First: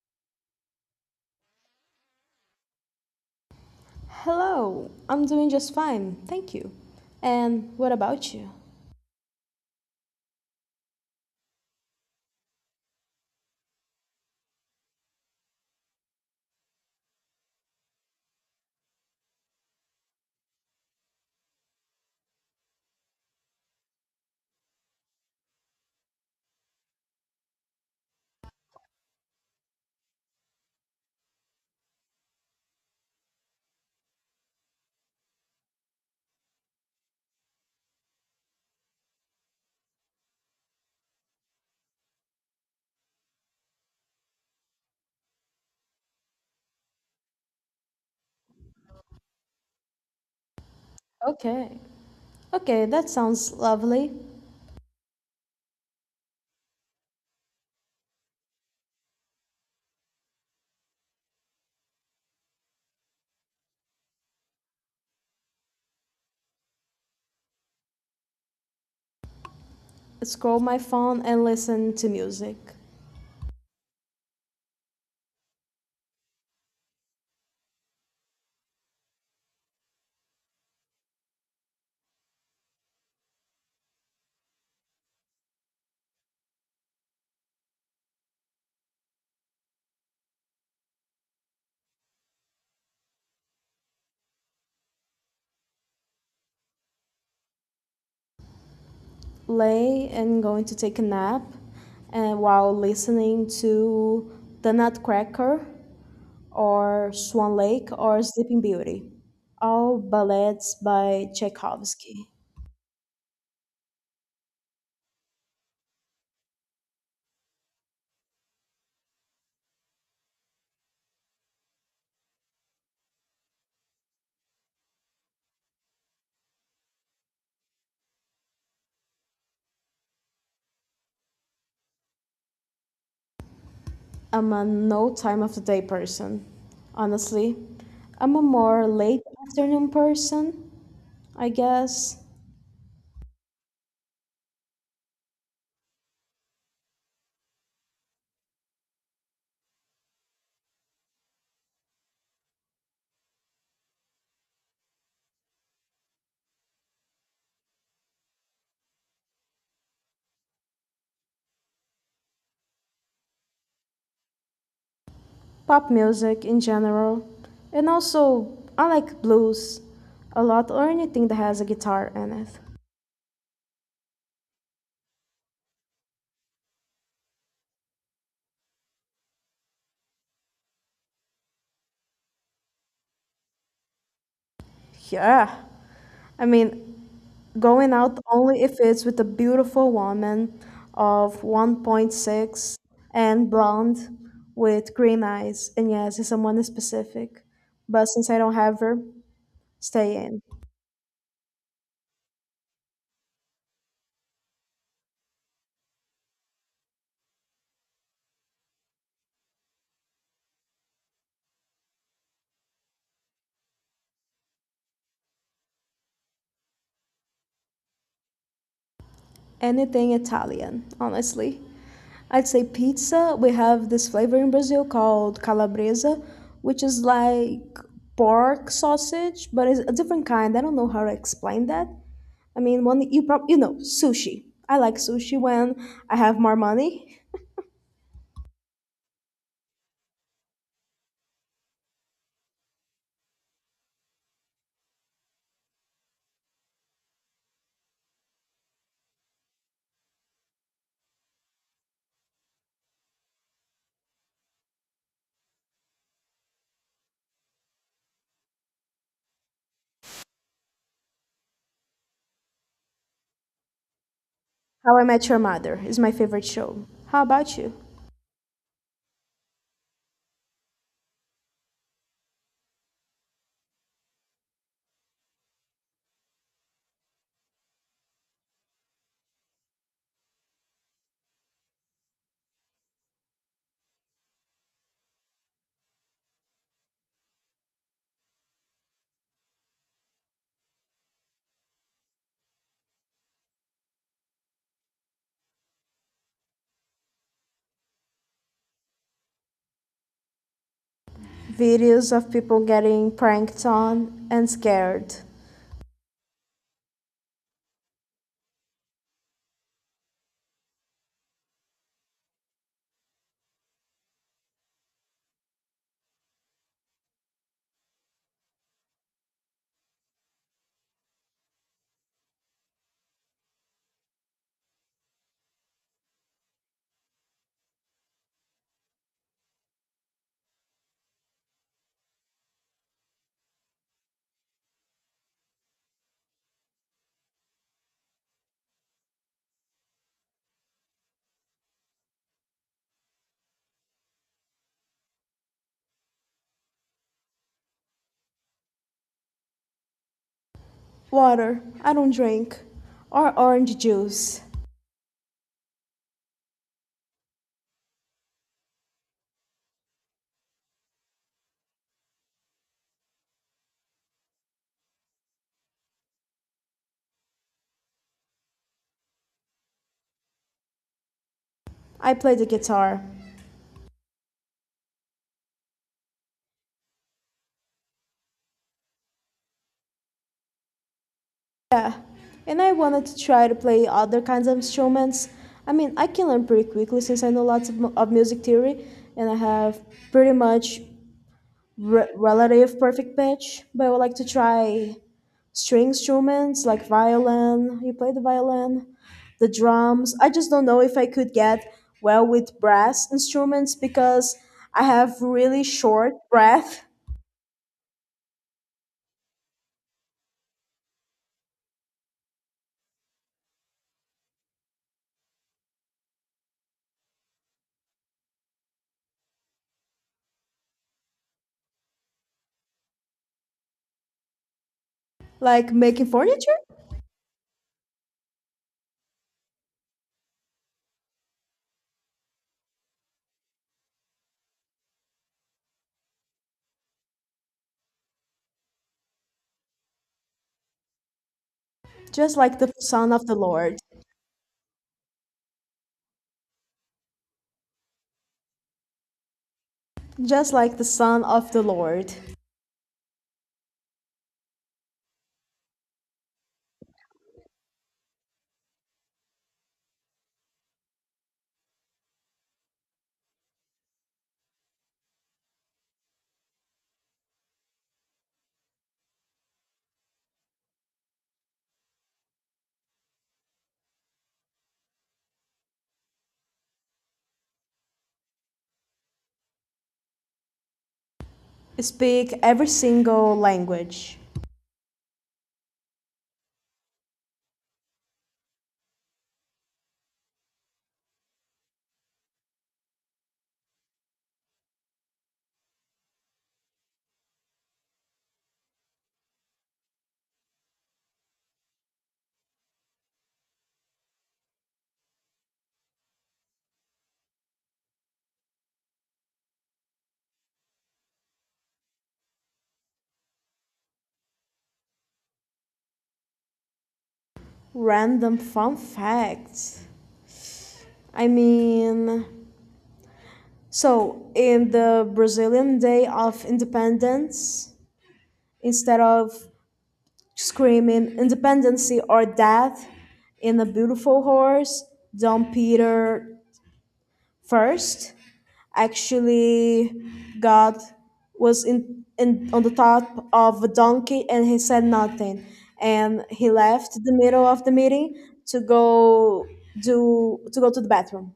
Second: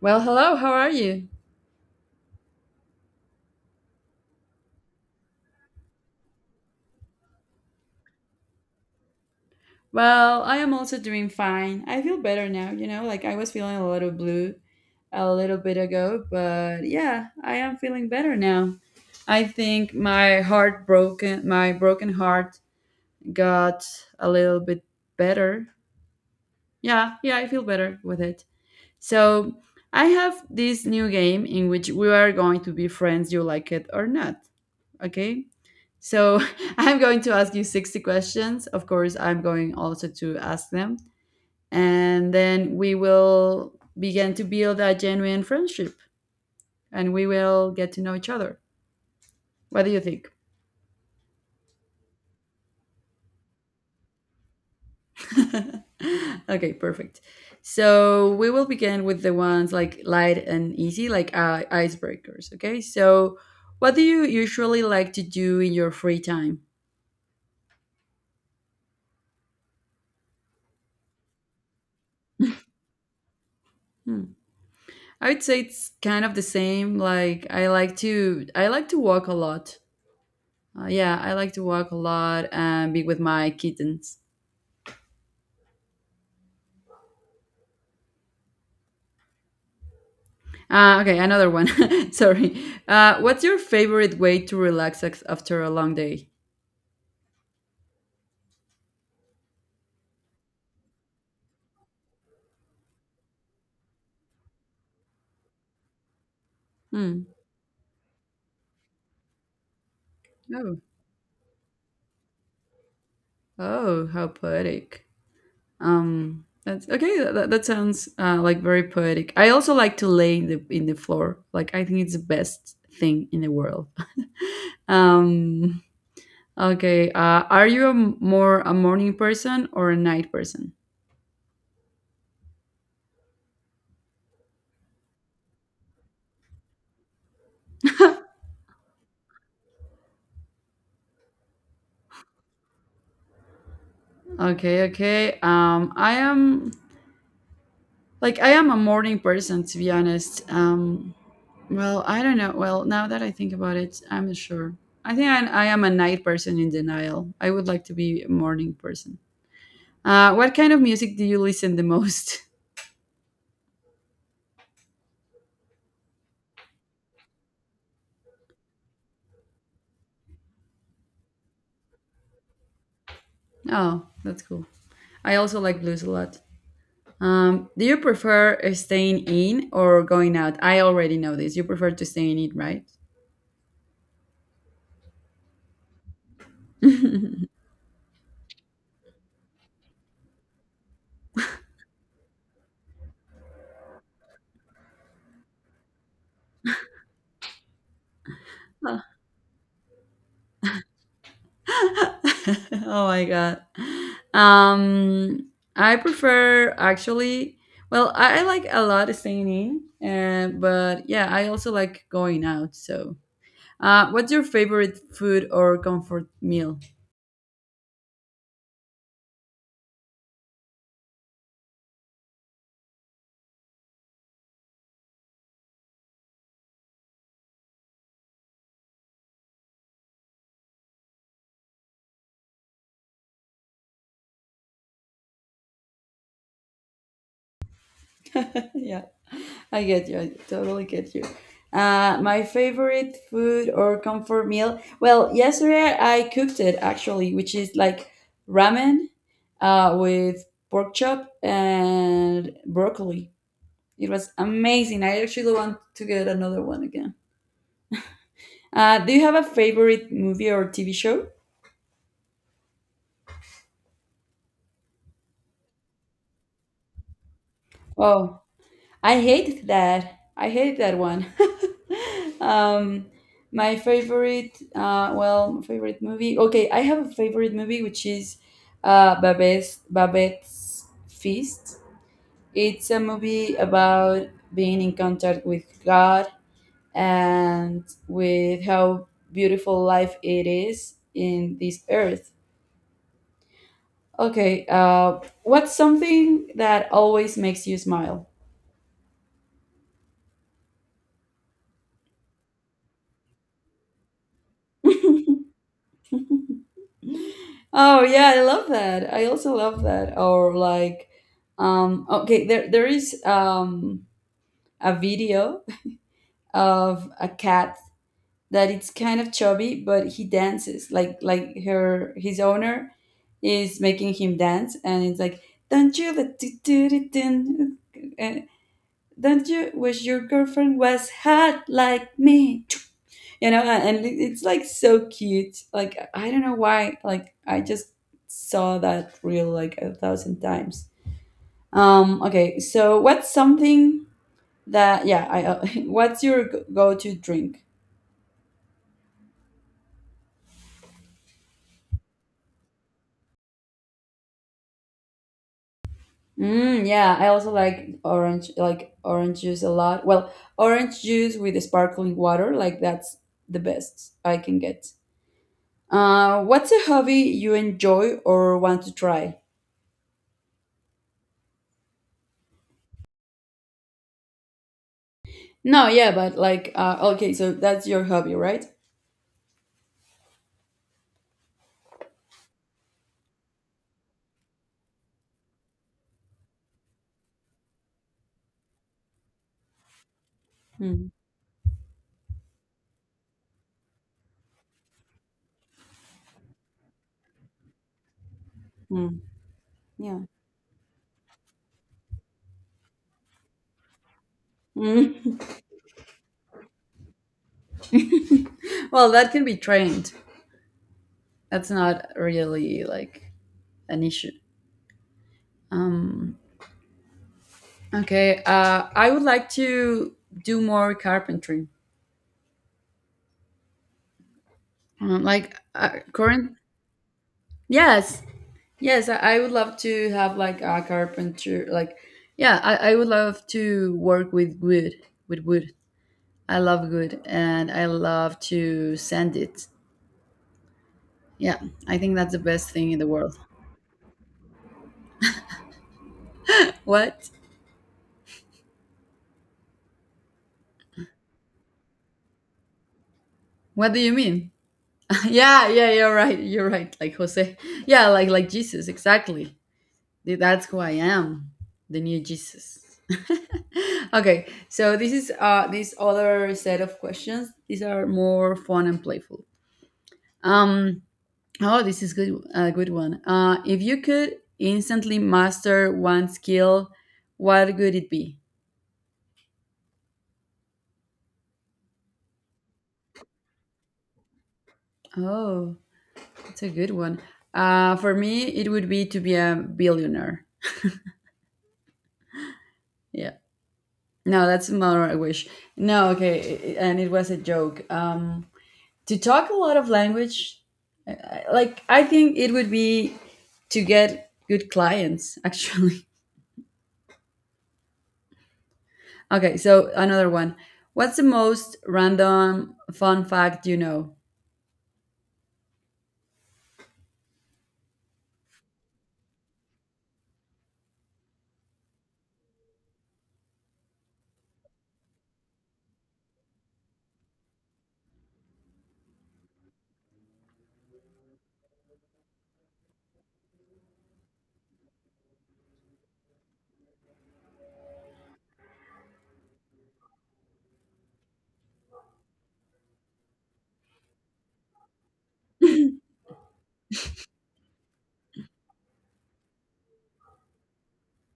Well, hello, how are you? Hello, I'm doing just fine, thank you. And what about you? Well, I am also doing fine. I feel better now, like I was feeling a little blue a little bit ago, but yeah, I am feeling better now. I think my broken heart got a little bit better. Yeah, yeah, I feel better with it. So, I have this new game in which we are going to be friends, you like it or not. Okay. So I'm going to ask you 60 questions. Of course, I'm going also to ask them. And then we will begin to build a genuine friendship and we will get to know each other. What do you think? Okay. Okay, that sounds lovely. Okay, perfect. So we will begin with the ones like light and easy, like icebreakers. Okay. So what do you usually like to do in your free time? Scroll my phone and listen to music. Hmm. I would say it's kind of the same. Like I like to walk a lot. Yeah, I like to walk a lot and be with my kittens. Okay, another one. Sorry. What's your favorite way to relax after a long day? Lay and going to take a nap and while listening to The Nutcracker or Hmm. Swan Lake or Sleeping Beauty. All Oh, ballets by Tchaikovsky. oh, how poetic. That's okay. That sounds like very poetic. I also like to lay in the floor. Like I think it's the best thing in the world. um Okay. Are you a more a morning person or a night person? I'm a no time of the day person, honestly. I'm a more late afternoon person I guess. Okay. Okay. I am, like, I am a morning person to be honest. Well, I don't know. Well, now that I think about it, I'm not sure. I think I am a night person in denial. I would like to be a morning person. What kind of music do you listen the most? Pop music in general, and also I like blues a lot or anything that has a guitar in it. Oh, that's cool. I also like blues a lot. Do you prefer staying in or going out? I already know this. You prefer to stay in it, right? Yeah, I Oh mean, going out only if it's with a beautiful woman of 1.6 and blonde with green eyes, and yes, it's someone in specific. But since I don't have her, stay in. my god. Um, I prefer, actually. Well, I like a lot staying in, but yeah, I also like going out. So, what's your favorite food or comfort meal? Anything Italian, honestly. I'd say pizza. We have this flavor in Brazil called calabresa, which is like pork sausage, but it's a different kind. I don't know how to explain that. I mean, one you prob you know sushi. I like sushi when I have more money. Yeah. I get you. I totally get you. My favorite food or comfort meal. Well, yesterday I cooked it actually, which is like ramen, with pork chop and broccoli. It was amazing. I actually want to get another one again. Do you have a favorite movie or TV show? How I Met Your Mother is my favorite show. How about you? Oh. I hate that. I hate that one. um, my favorite movie. Okay, I have a favorite movie which is Babette's Feast. It's a movie about being in contact with God and with how beautiful life it is in this earth. Okay, what's something that always makes you smile? Videos of people getting pranked on and scared. Oh yeah, I love that. I also love that. Or like, okay, there is a video of a cat that it's kind of chubby, but he dances like her his owner is making him dance, and it's like, don't you let do do do do, uh, don't you wish your girlfriend was hot like me? And it's like so cute, like I don't know why, like I just saw that reel like a thousand times. Okay, so what's something that yeah I what's your go-to drink? Water. I don't drink. Or orange juice. Yeah, I also like orange juice a lot. Well, orange juice with sparkling water, like that's the best I can get. What's a hobby you enjoy or want to try? I play the guitar. No, yeah, but like okay, so that's your hobby, right? Yeah, and I wanted to try to play other kinds of instruments. I mean, I can learn pretty quickly since I know lots of, of music theory and I have pretty much Hmm. Relative perfect pitch. But I would like to try string instruments like violin. You play the violin, Mm, the drums. yeah. I just don't know if I could get well with brass instruments because I have Mm. really short breath, Well, that can be trained. That's not really like an issue. Um, okay. I would like to do more carpentry. Like, like making furniture, current. Yes. Yes. I would love to have like a carpenter. Like, yeah. I would love to work with wood. With wood. I love wood, and I love to sand it. Yeah. I think that's just the like best the thing in the sound of the world. Lord. What? Just like the Son of the Lord, What do you mean? Yeah, yeah, you're right. You're right. Like Jose. Yeah, like Jesus, exactly. That's who I am. The new Jesus. Okay, so this is this other set of questions. These are more fun and playful. Um oh, this is good a good one. If you could instantly master one skill, what would it be? speak every single language. Oh, it's a good one. For me it would be to be a billionaire. Yeah. No, that's more I wish. No, okay, and it was a joke. To talk a lot of language, like I think it would be to get good clients, actually. Okay, so another one. What's the most random fun fact you know? Random fun facts. I mean, so in the Brazilian Day of Independence, instead of screaming independency or death in a beautiful horse, Dom Peter the first. Actually, God was in on the top of a donkey and he said nothing. And he left the middle of the meeting to go do to go to the bathroom.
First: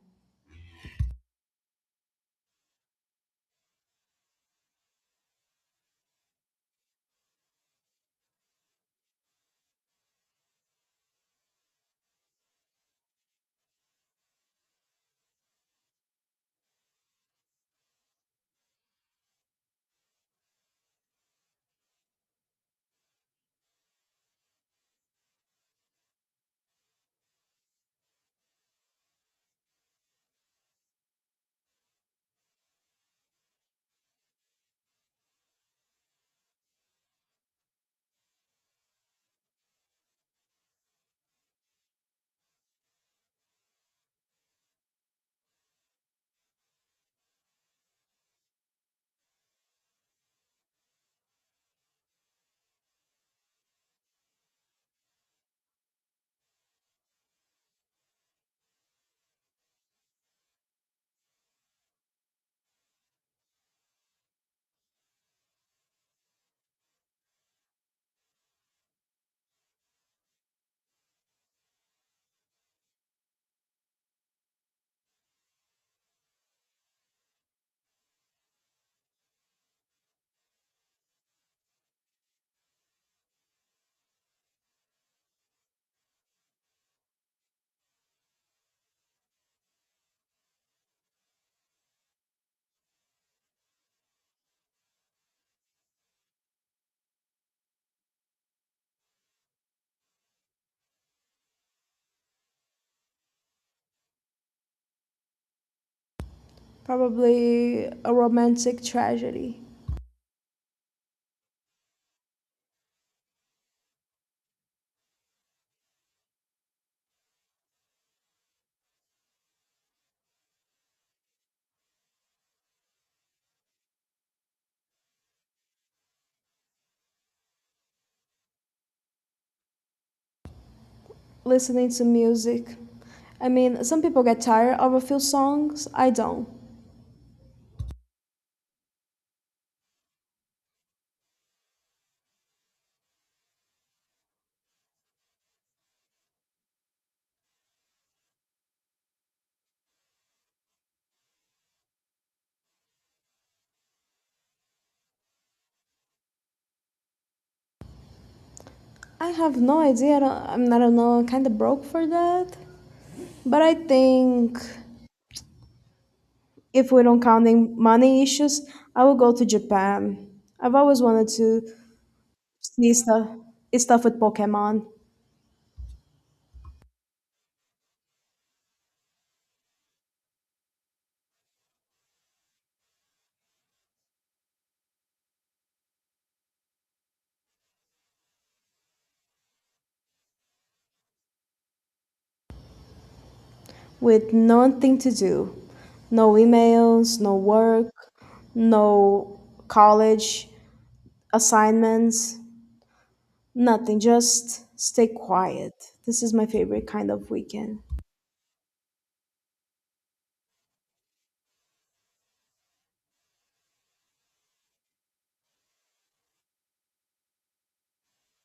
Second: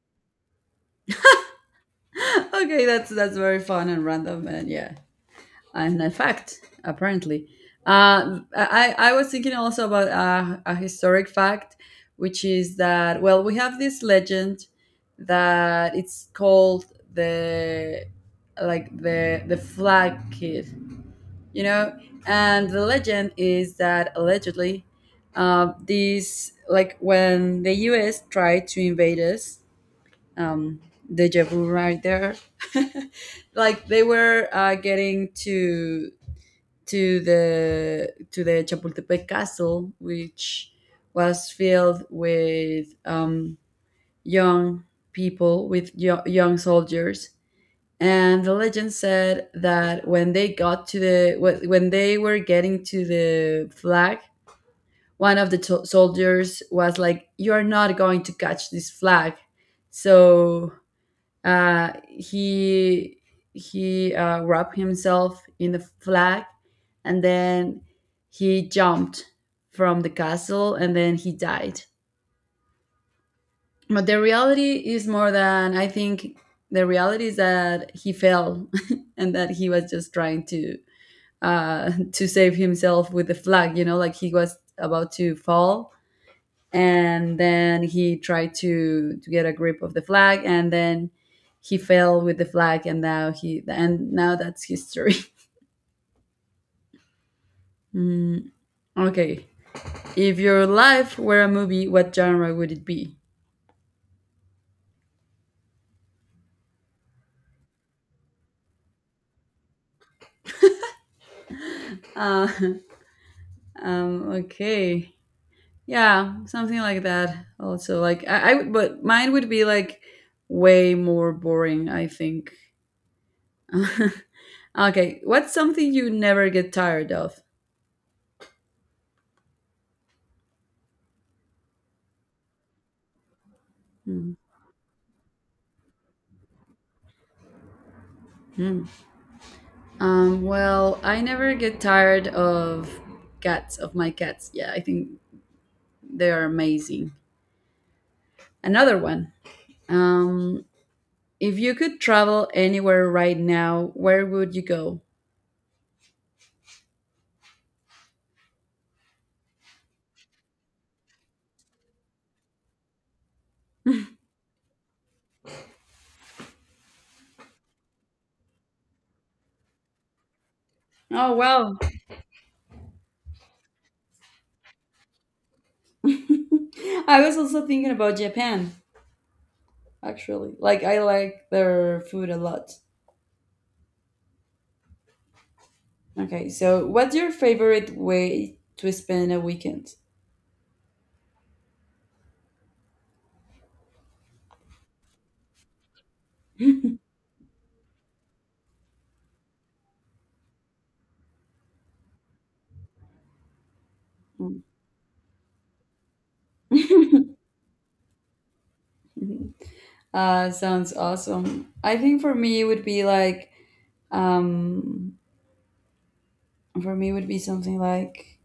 Okay, that's very fun and random, and yeah. And in fact, apparently, I was thinking also about a historic fact, which is that, well, we have this legend that it's called the like the flag kid, you know. And the legend is that allegedly, these like when the us tried to invade us. um, Deja vu right there. Like they were getting to the Chapultepec Castle, which was filled with young people, with young soldiers. And the legend said that when they were getting to the flag, one of the soldiers was like, "You are not going to catch this flag." So, uh, he he wrapped himself in the flag, and then he jumped from the castle, and then he died. But the reality is more than I think. The reality is that he fell, and that he was just trying to to save himself with the flag. Like he was about to fall, and then he tried to get a grip of the flag, and then he fell with the flag, and now he and now that's history. mm, okay. If your life were a movie, what genre would it be? Probably a romantic tragedy. uh, okay, yeah, something like that also. Like, but mine would be like way more boring, I think. Okay, what's something you never get tired of? Listening to music. I mean, some people Hmm. get tired of a few songs. I don't. Hmm. Well, I never get tired of cats, of my cats. Yeah, I think they are amazing. Another one. Um, if you could travel anywhere right now, where would you go? I have no idea. I don't, I mean, I don't know. I'm kind of broke for that. But I think if we don't counting money issues, I will go to Japan. I've always wanted Oh, to wow. see stuff, stuff with Pokemon, I was also thinking about Japan, actually. Like, I like their food a lot. Okay, so what's your favorite way to spend a weekend? with nothing to do, no emails, no work, no college assignments, nothing. Mm. Just stay quiet. This is my favorite kind of weekend. Sounds awesome. I think for me, it would be like, um, for me, would be something like,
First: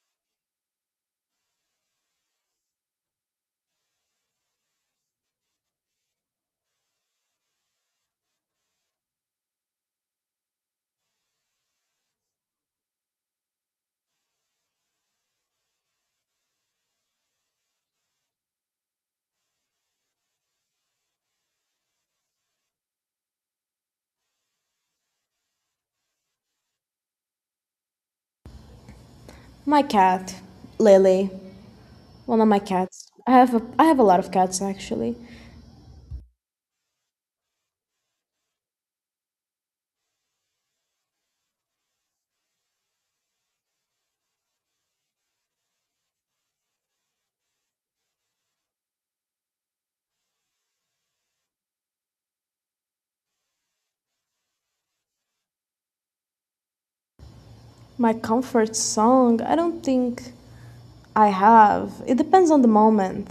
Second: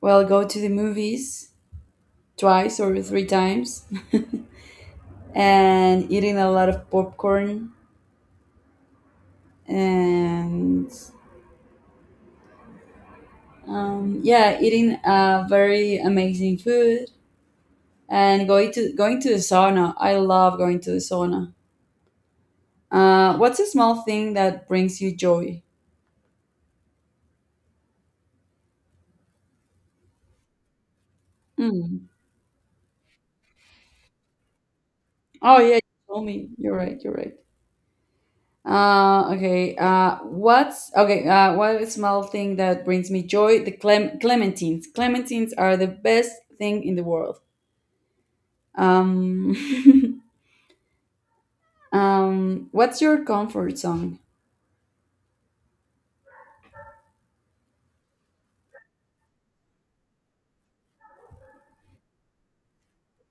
well, go to the movies twice or three times, and eating a lot of popcorn, and yeah, eating very amazing food, and going to the sauna. I love going to the sauna. What's a small thing that brings you joy? My cat, Lily, Hmm. one of my cats. I have a lot of cats actually. Oh yeah, you told me. You're right. You're right. Okay. What's okay? What is small thing that brings me joy? The clementines. Clementines are the best thing in the world. Um, what's your comfort song? My comfort song. I don't think I have. It depends on the moment.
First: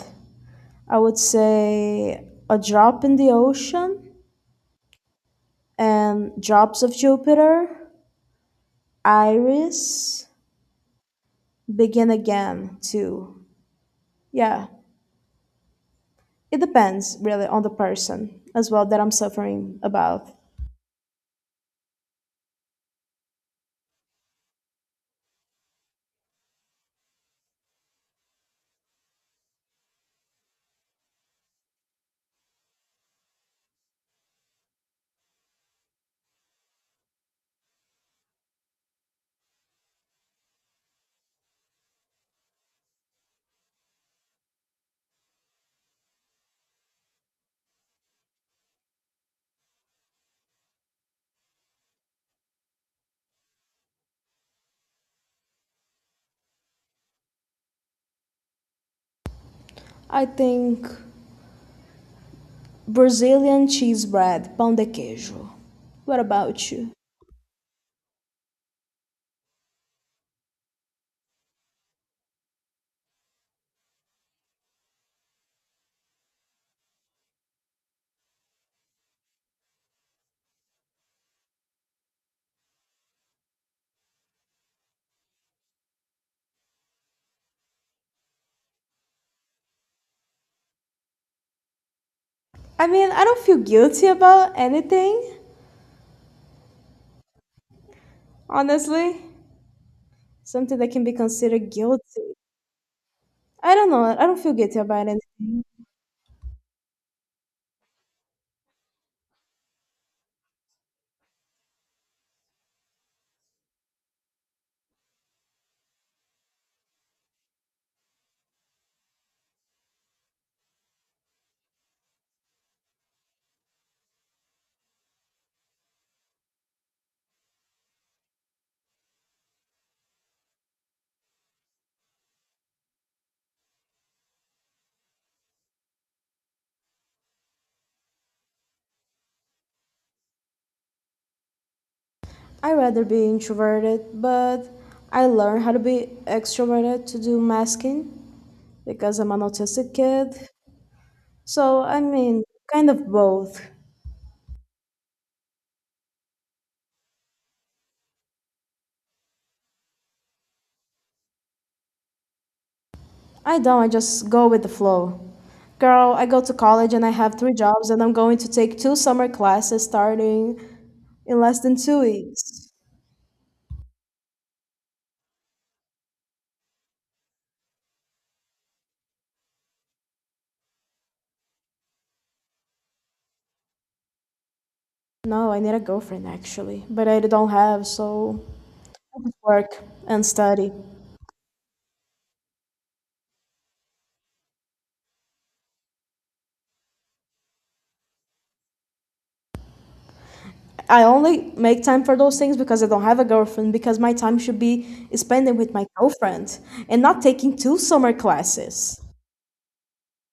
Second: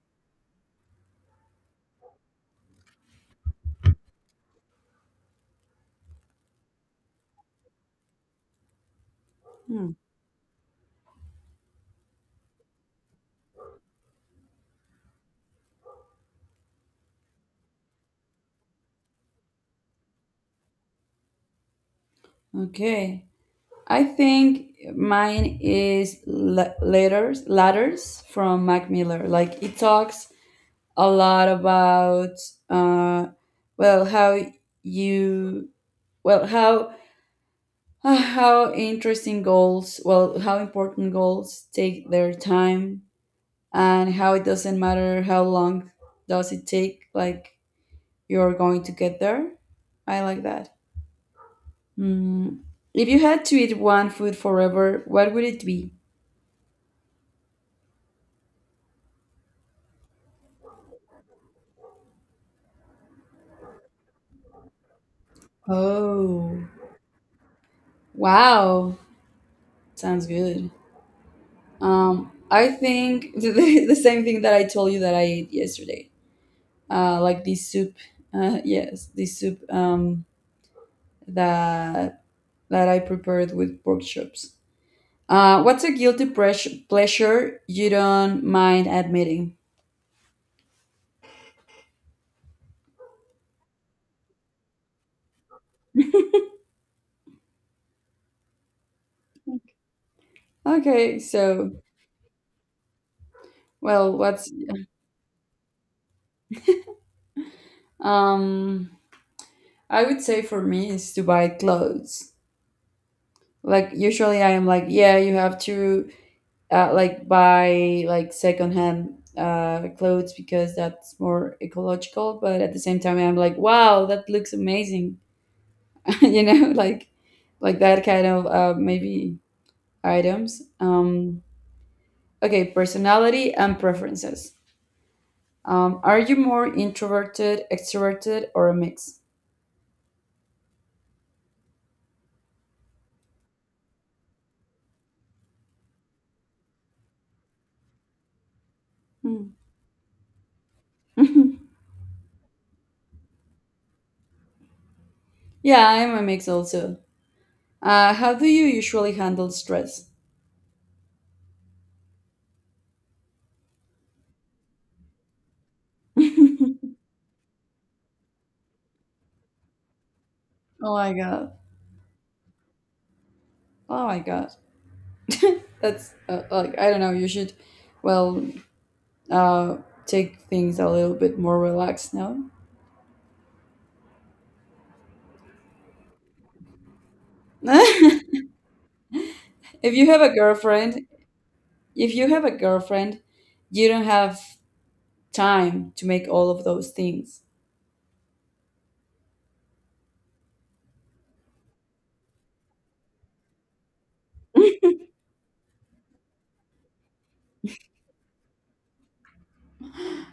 I would say A Drop in the Ocean and Drops of Jupiter, Hmm, Iris, Begin Again, too. Yeah, it depends really on the person as well that I'm suffering about. okay. I think mine is ladders from Mac Miller. Like it talks a lot about, uh, well, how you well how, Ah, how how important goals take their time, and how it doesn't matter how long does it take, like you're going to get there. I like that. Mm. If you had to eat one food forever, what would it be? I think Brazilian cheese bread, pão de queijo. What Oh, about you? wow. Sounds good. I think same thing that I told you that I ate yesterday. Like, this soup. Yes, this soup, that I prepared with pork chops. What's a guilty pleasure you don't mind admitting? I mean, I don't feel guilty about anything, honestly. Something that can be Okay, considered so, guilty. I don't know. well, I don't what's feel guilty about anything. um I would say for me is to buy clothes. Like usually I am like, yeah, you have to like buy like secondhand clothes because that's more ecological, but at the same time I'm like, wow, that looks amazing. you know, like like that kind of, maybe, items. Okay, personality and preferences. Are you more introverted, extroverted, or a mix? I rather be introverted, but I learned how to be extroverted to do masking because I'm an Hmm. autistic kid. So I mean, kind of both. Yeah, I'm a mix also. How do you usually handle stress? I don't. I just go with the flow. Girl, I go to college and I have 3 jobs, and I'm going to take 2 summer classes starting Oh my in god. less than 2 weeks. Oh my god. That's like, I don't know. You should, well, uh, take things a little bit more relaxed now. No, I need a girlfriend actually, but I don't have, so if I just work you have and a study. girlfriend, If you have a girlfriend, you don't have time to make all of those things. I only make time for those things because I don't have a girlfriend, because my time should be spending with my girlfriend and not taking 2 summer classes.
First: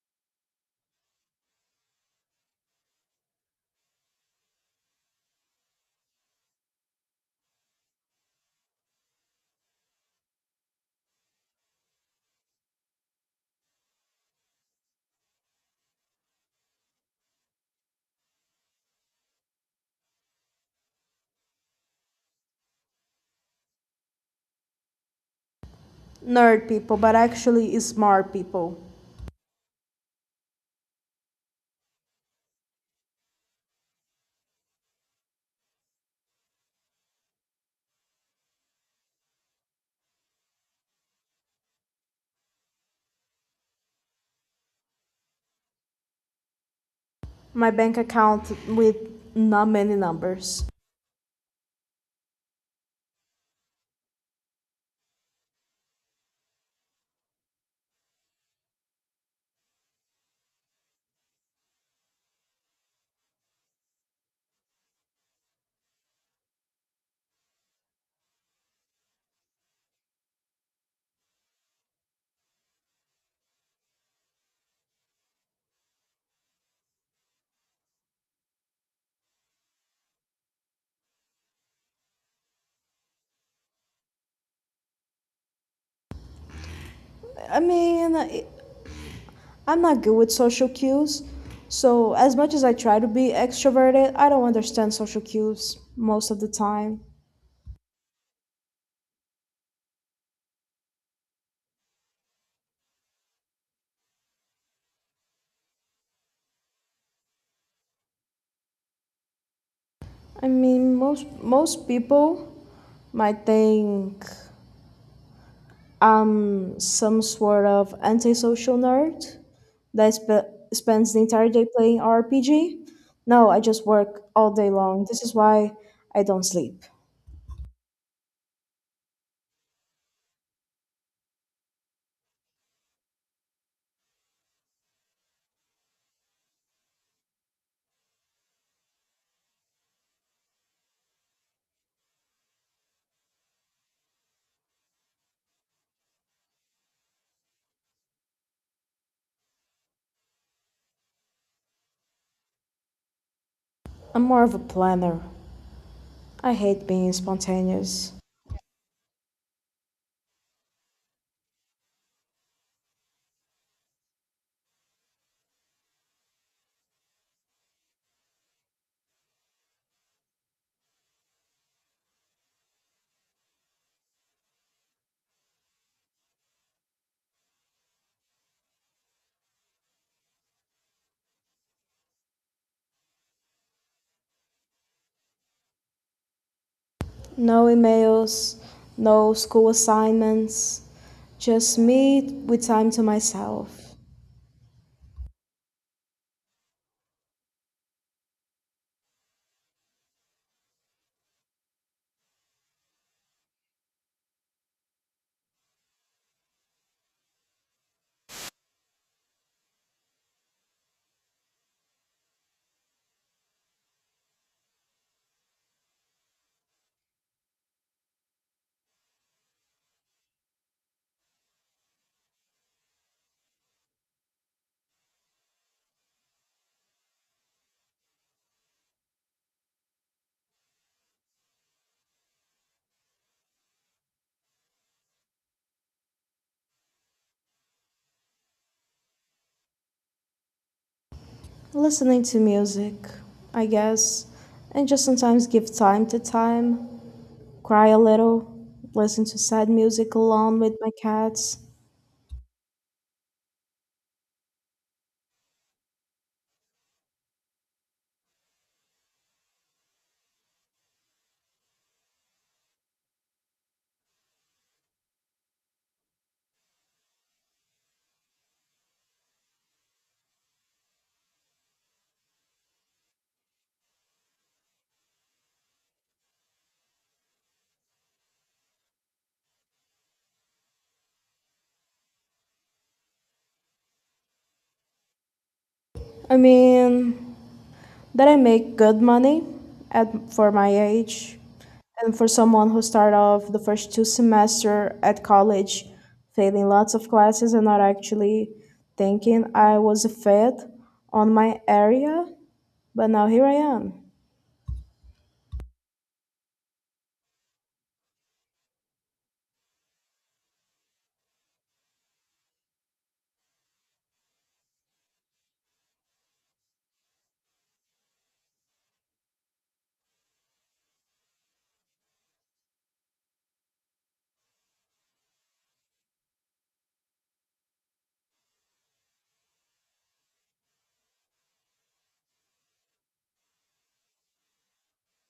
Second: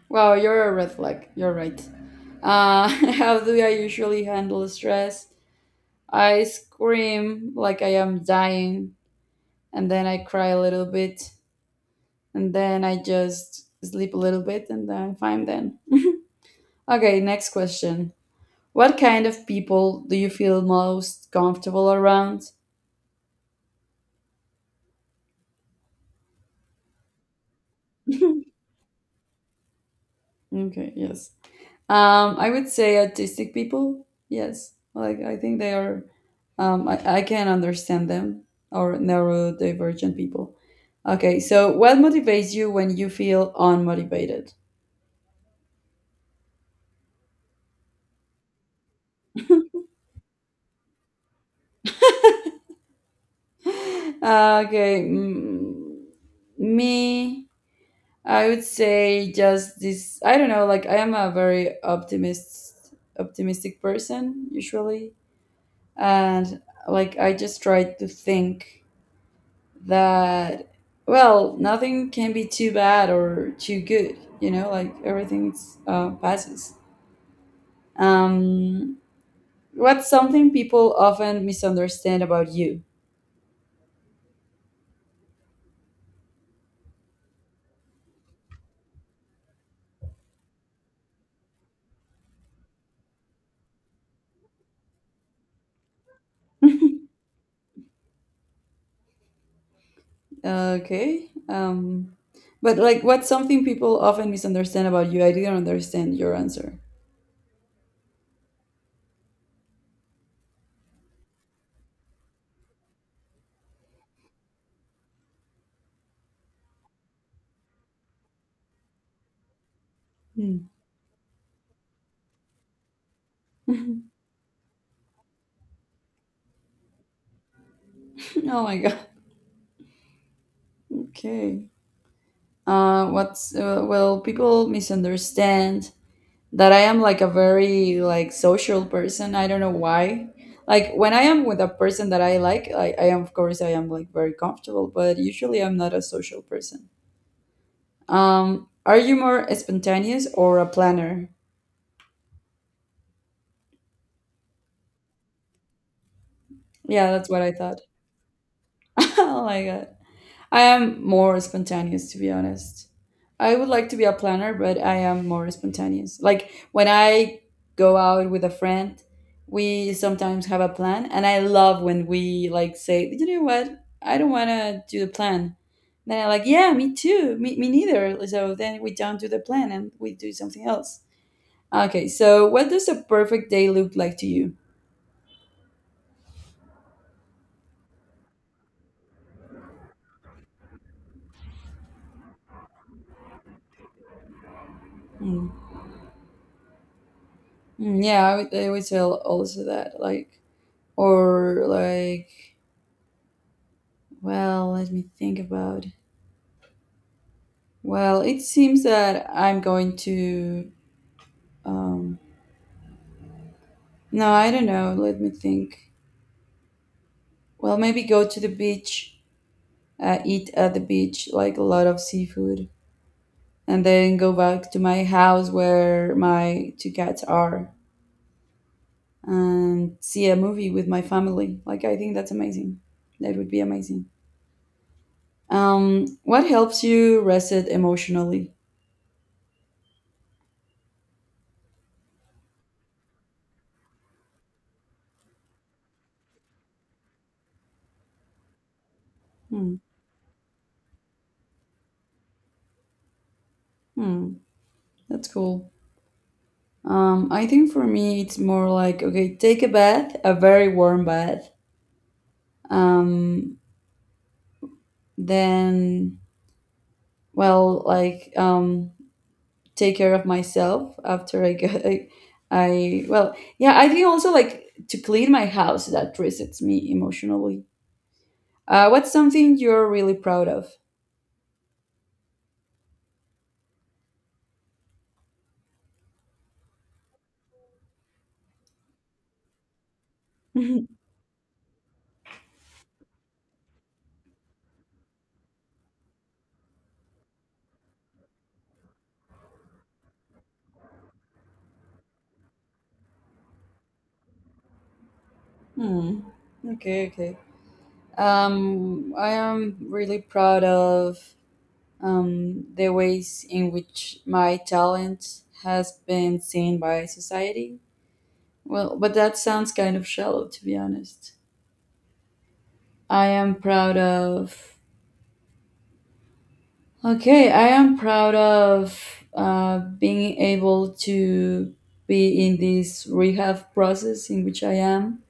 Wow, you're a red flag. You're right. Uh, how do I usually handle stress? I scream like I am dying, and then I cry a little bit, and then I just sleep a little bit, and then I'm fine then. Okay, next question. What kind of people do you feel most comfortable around? Nerd people, but actually smart people. Okay, yes. I would say autistic people. Yes, like I think they are. I can understand them or neurodivergent people. Okay, so what motivates you when you feel unmotivated? My bank account with not many numbers. Okay, mm, me. I would say just this. I don't know. Like I am a very optimistic person usually, and like I just try to think that well nothing can be too bad or too good, like everything's passes. um what's something people often misunderstand about you? I mean, I- I'm not good with social cues, so as much as I try to be extroverted, I don't understand social cues most of the time. Okay, but like what's something people often misunderstand about you? I didn't understand your answer. I mean, most people might think I'm some sort of antisocial nerd that Hmm. spends the entire day playing RPG. No, I Oh just work all day long. This is why I don't sleep. my god. Okay, what's well, people misunderstand that I am like a very like social person. I don't know why. Like when I am with a person that I like, I am, of course I am like very comfortable, but usually I'm not a social person. Are you more spontaneous or a planner? I'm more of a planner. I hate Yeah, being that's what I thought. spontaneous. Oh my god. I am more spontaneous, to be honest. I would like to be a planner, but I am more spontaneous. Like when I go out with a friend, we sometimes have a plan, and I love when we like say, "You know what? I don't want to do the plan." Then I'm like, "Yeah, me too. Me neither." So then we don't do the plan and we do something else. Okay, so what does a perfect day look like to you? No emails, no school assignments, just me with time to myself. Mm. Mm, yeah, I would tell also that, like, or like, well, let me think about. Well, it seems that I'm going to. Um, no, I don't know. Let me think. Well, maybe go to the beach, eat at the beach like a lot of seafood, and then go back to my house where my two cats are and see a movie with my family. Like, I think that's amazing. That would be amazing. What helps you reset emotionally? Listening to music, I guess, and just sometimes give time to time. Cry a little, listen to sad Hmm. music alone with my cats. Hmm. That's cool. I think for me, it's more like, okay, take a bath, a very warm bath. Um, then, well, take care of myself after I get. I well, yeah, I think also like to clean my house that resets me emotionally. What's something you're really proud of? I mean, that I make good money at for my age, and for someone who started off the first two semester at college, failing lots of classes and not actually thinking I was a fit on my area, but now here I am. Hmm. Okay, okay. I am really proud of, the ways in which my talent has been seen by society. Well, but that sounds kind of shallow, to be honest. I am proud of. Okay, I am proud of, being able to be in this rehab process in which I am,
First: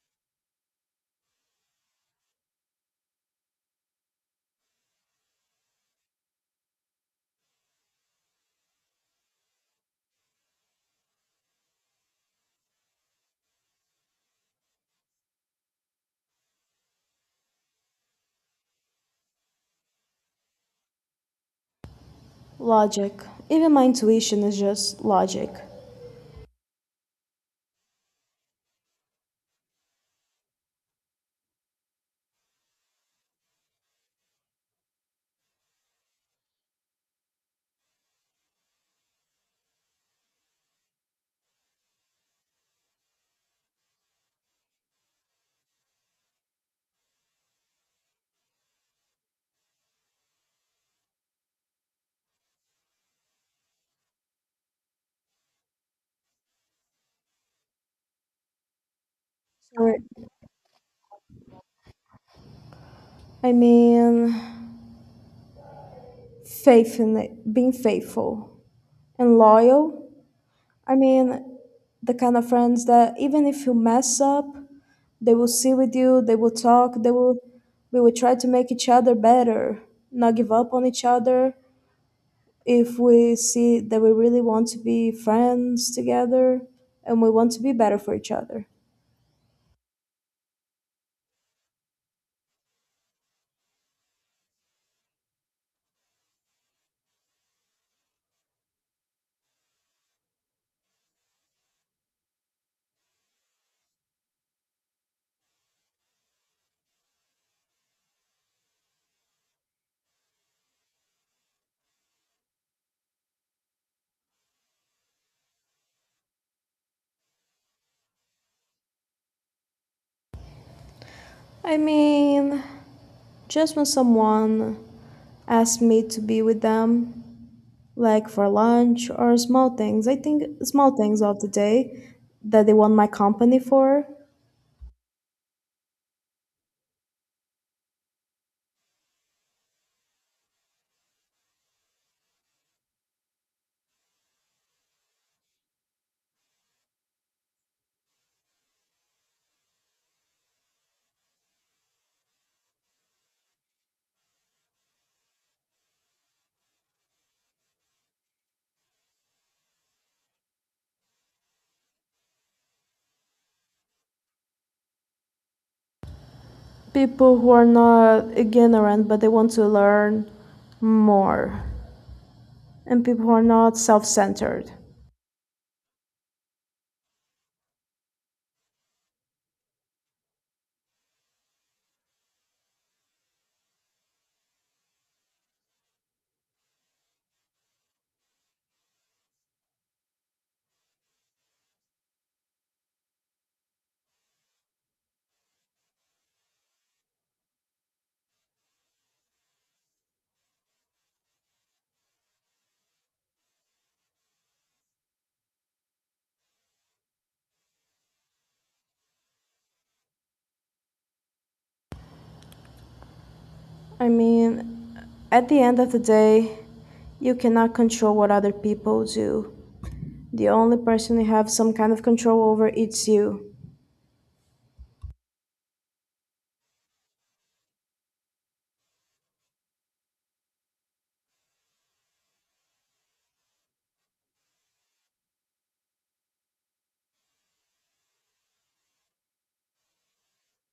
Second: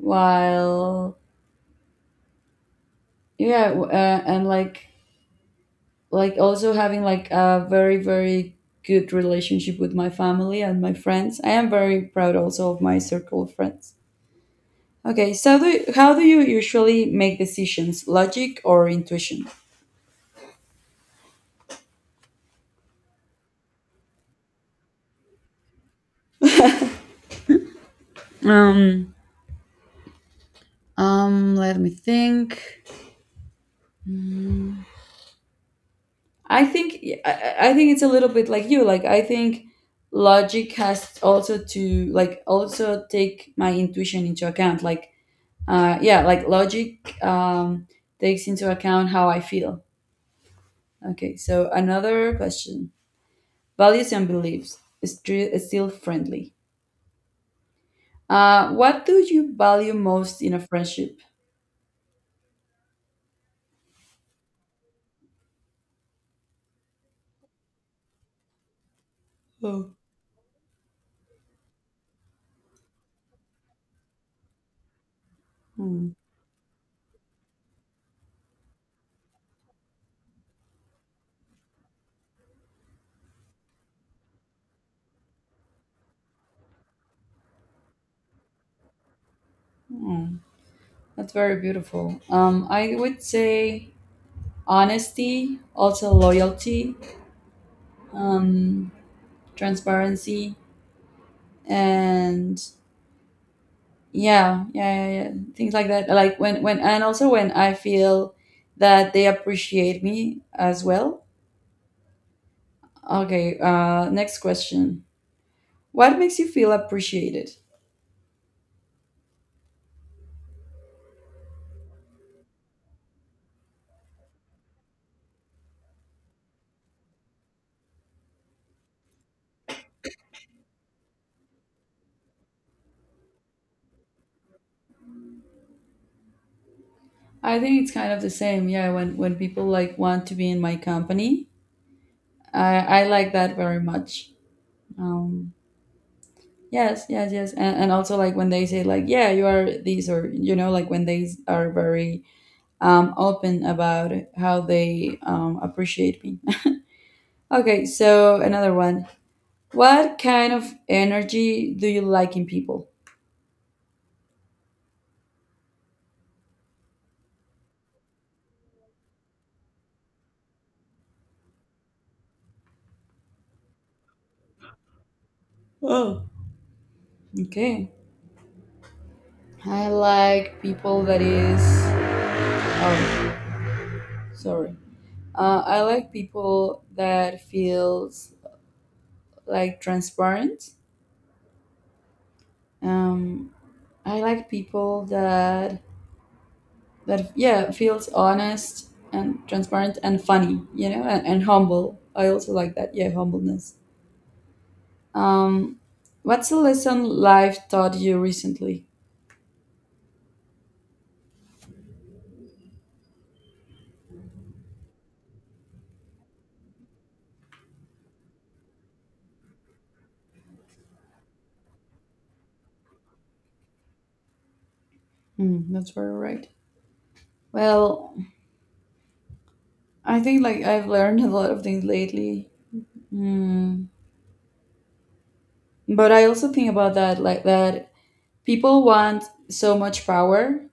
while yeah, and like also having like a very good relationship with my family and my friends. I am very proud also of my circle of friends. Okay, so do, how do you usually make decisions, logic or intuition? Logic. Even my intuition is just logic. Um um let me think. I think, I think it's a little bit like you, like I think logic has also to like also take my intuition into account, like, yeah, like logic takes into account how I feel. Okay, so another question. Values and beliefs is is still friendly. What do you value Or, most in a friendship? I mean, faith in it, being faithful and Oh, loyal. I mean, the kind of friends that even if you mess up, they will sit with hmm, you, they will talk, they will we will try to make each other better, not give up on each other. If we see that we really want to be friends together and we want to be better for each other. that's very beautiful. I would say honesty, also loyalty, um, transparency, and yeah, things like that. Like and also when I feel that they appreciate me as well. Okay, next question. What makes you feel appreciated? I mean, just when someone asks me to be with them, like for lunch or small things, I think small things of the day that they want my company for, I think it's kind of the same. Yeah, when people like want to be in my company, I like that very much. Um, yes, and also like when they say like, yeah, you are these, or you know, like when they are very open about how they appreciate me. Okay, so another one. What kind of energy do you like in people? people who are not ignorant but they want to learn more and people who are not self-centered. Okay, I like people that is. Oh, sorry. I like people that feels like transparent. Um, I like people that yeah feels honest and transparent and funny, you know, and humble. I also like that. Yeah, humbleness. Um, what's a lesson life taught you recently? I mean, at the end of the day you cannot control what other people do. The only person you have some kind of control over is you. Hmm, that's very right. Well, I think like I've learned a lot of things lately. Hmm. But I also think about that like that people want so much power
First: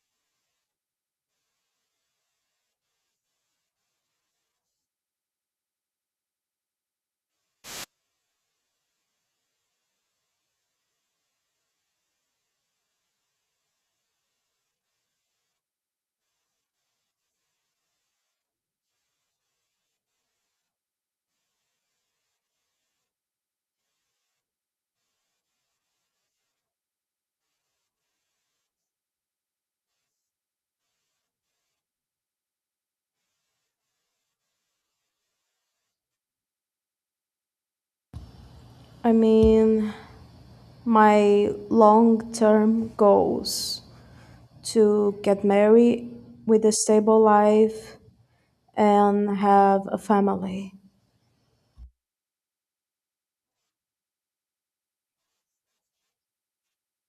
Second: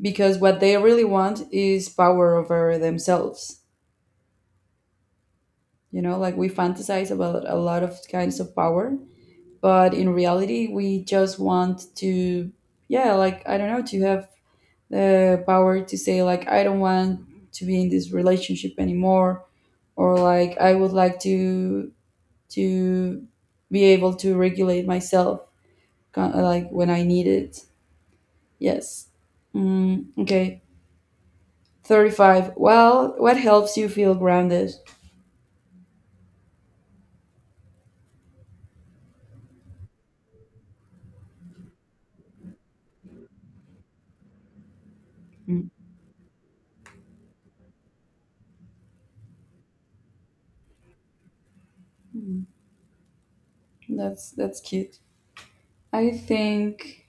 because what they really want is power over themselves. You know, like we fantasize about a lot of kinds of power, but in reality, we just want to, yeah, like I don't know, to have the power to say, like, I don't want to be in this relationship anymore, or like, I would like to be able to regulate myself, kind like when I need it. Yes. Mm, okay. 35. Well, what helps you feel grounded? I mean, my long-term goals to get Mm. married with a stable life and have a family. Mm, that's cute. I think,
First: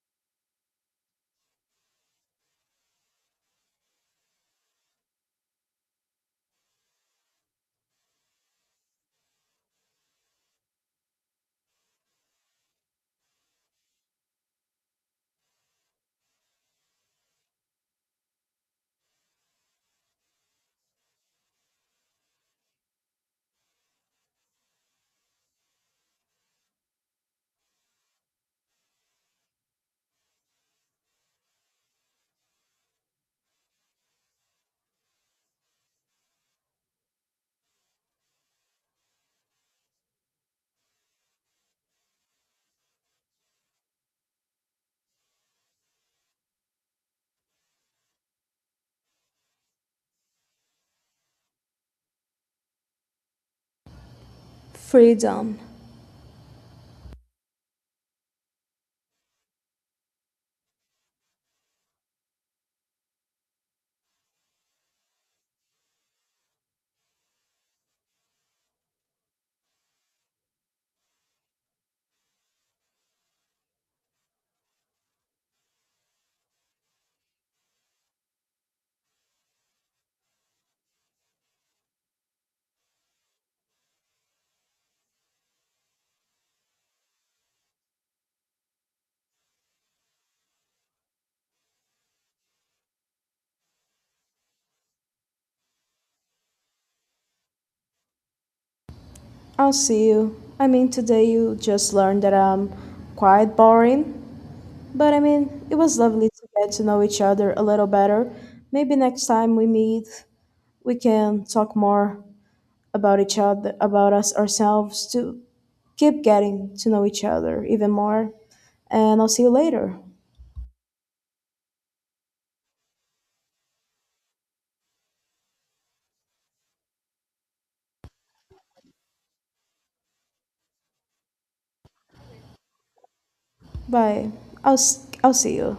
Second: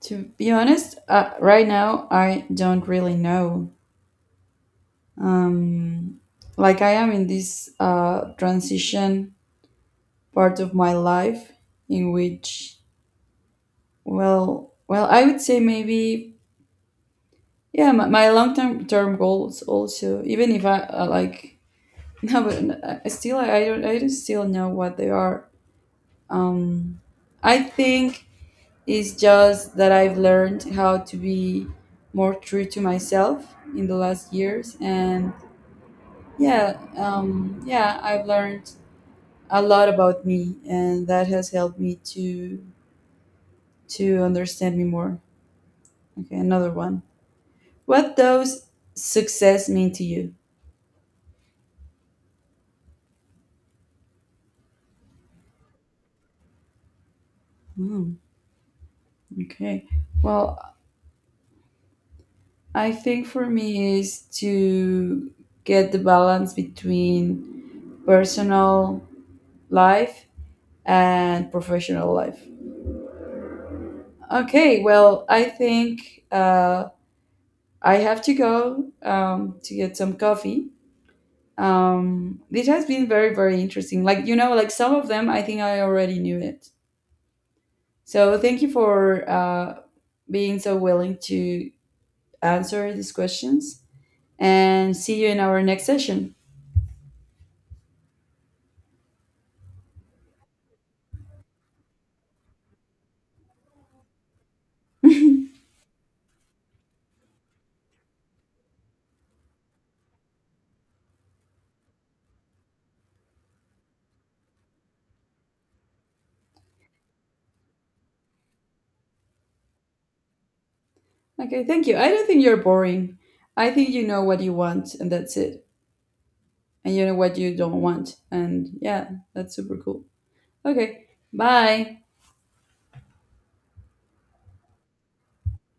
to be honest, right now I don't really know. Um, like I am in this transition part of my life in which, well, I would say maybe, yeah, my long term goals also. Even if I like, no, but I still I don't still know what they are. Um, I think it's just that I've learned how to be more true to myself in the last years, and yeah, yeah, I've learned a lot about me, and that has helped me to understand me more. Okay, another one. What does success mean to you? Freedom. Hmm, okay. Well, I think for me is to get the balance between personal life and professional life. Okay, well, I think I have to go to get some coffee. This has been very, very interesting. Like, you know, like some of them, I think I already knew it. So thank you for being so willing to answer these questions and see you in our next session. I'll see you. I mean, today you just learned that I'm quite boring, but I mean, it was lovely to get to know each other a little better. Maybe next time we meet, we can talk more about each other, about us ourselves to keep getting to know each other even more. And I'll see you later. Okay, thank you. I don't think you're boring. I think you know what you want, and that's it. And you know what you don't want. And yeah, that's super cool. Okay, bye. Bye. I'll see you.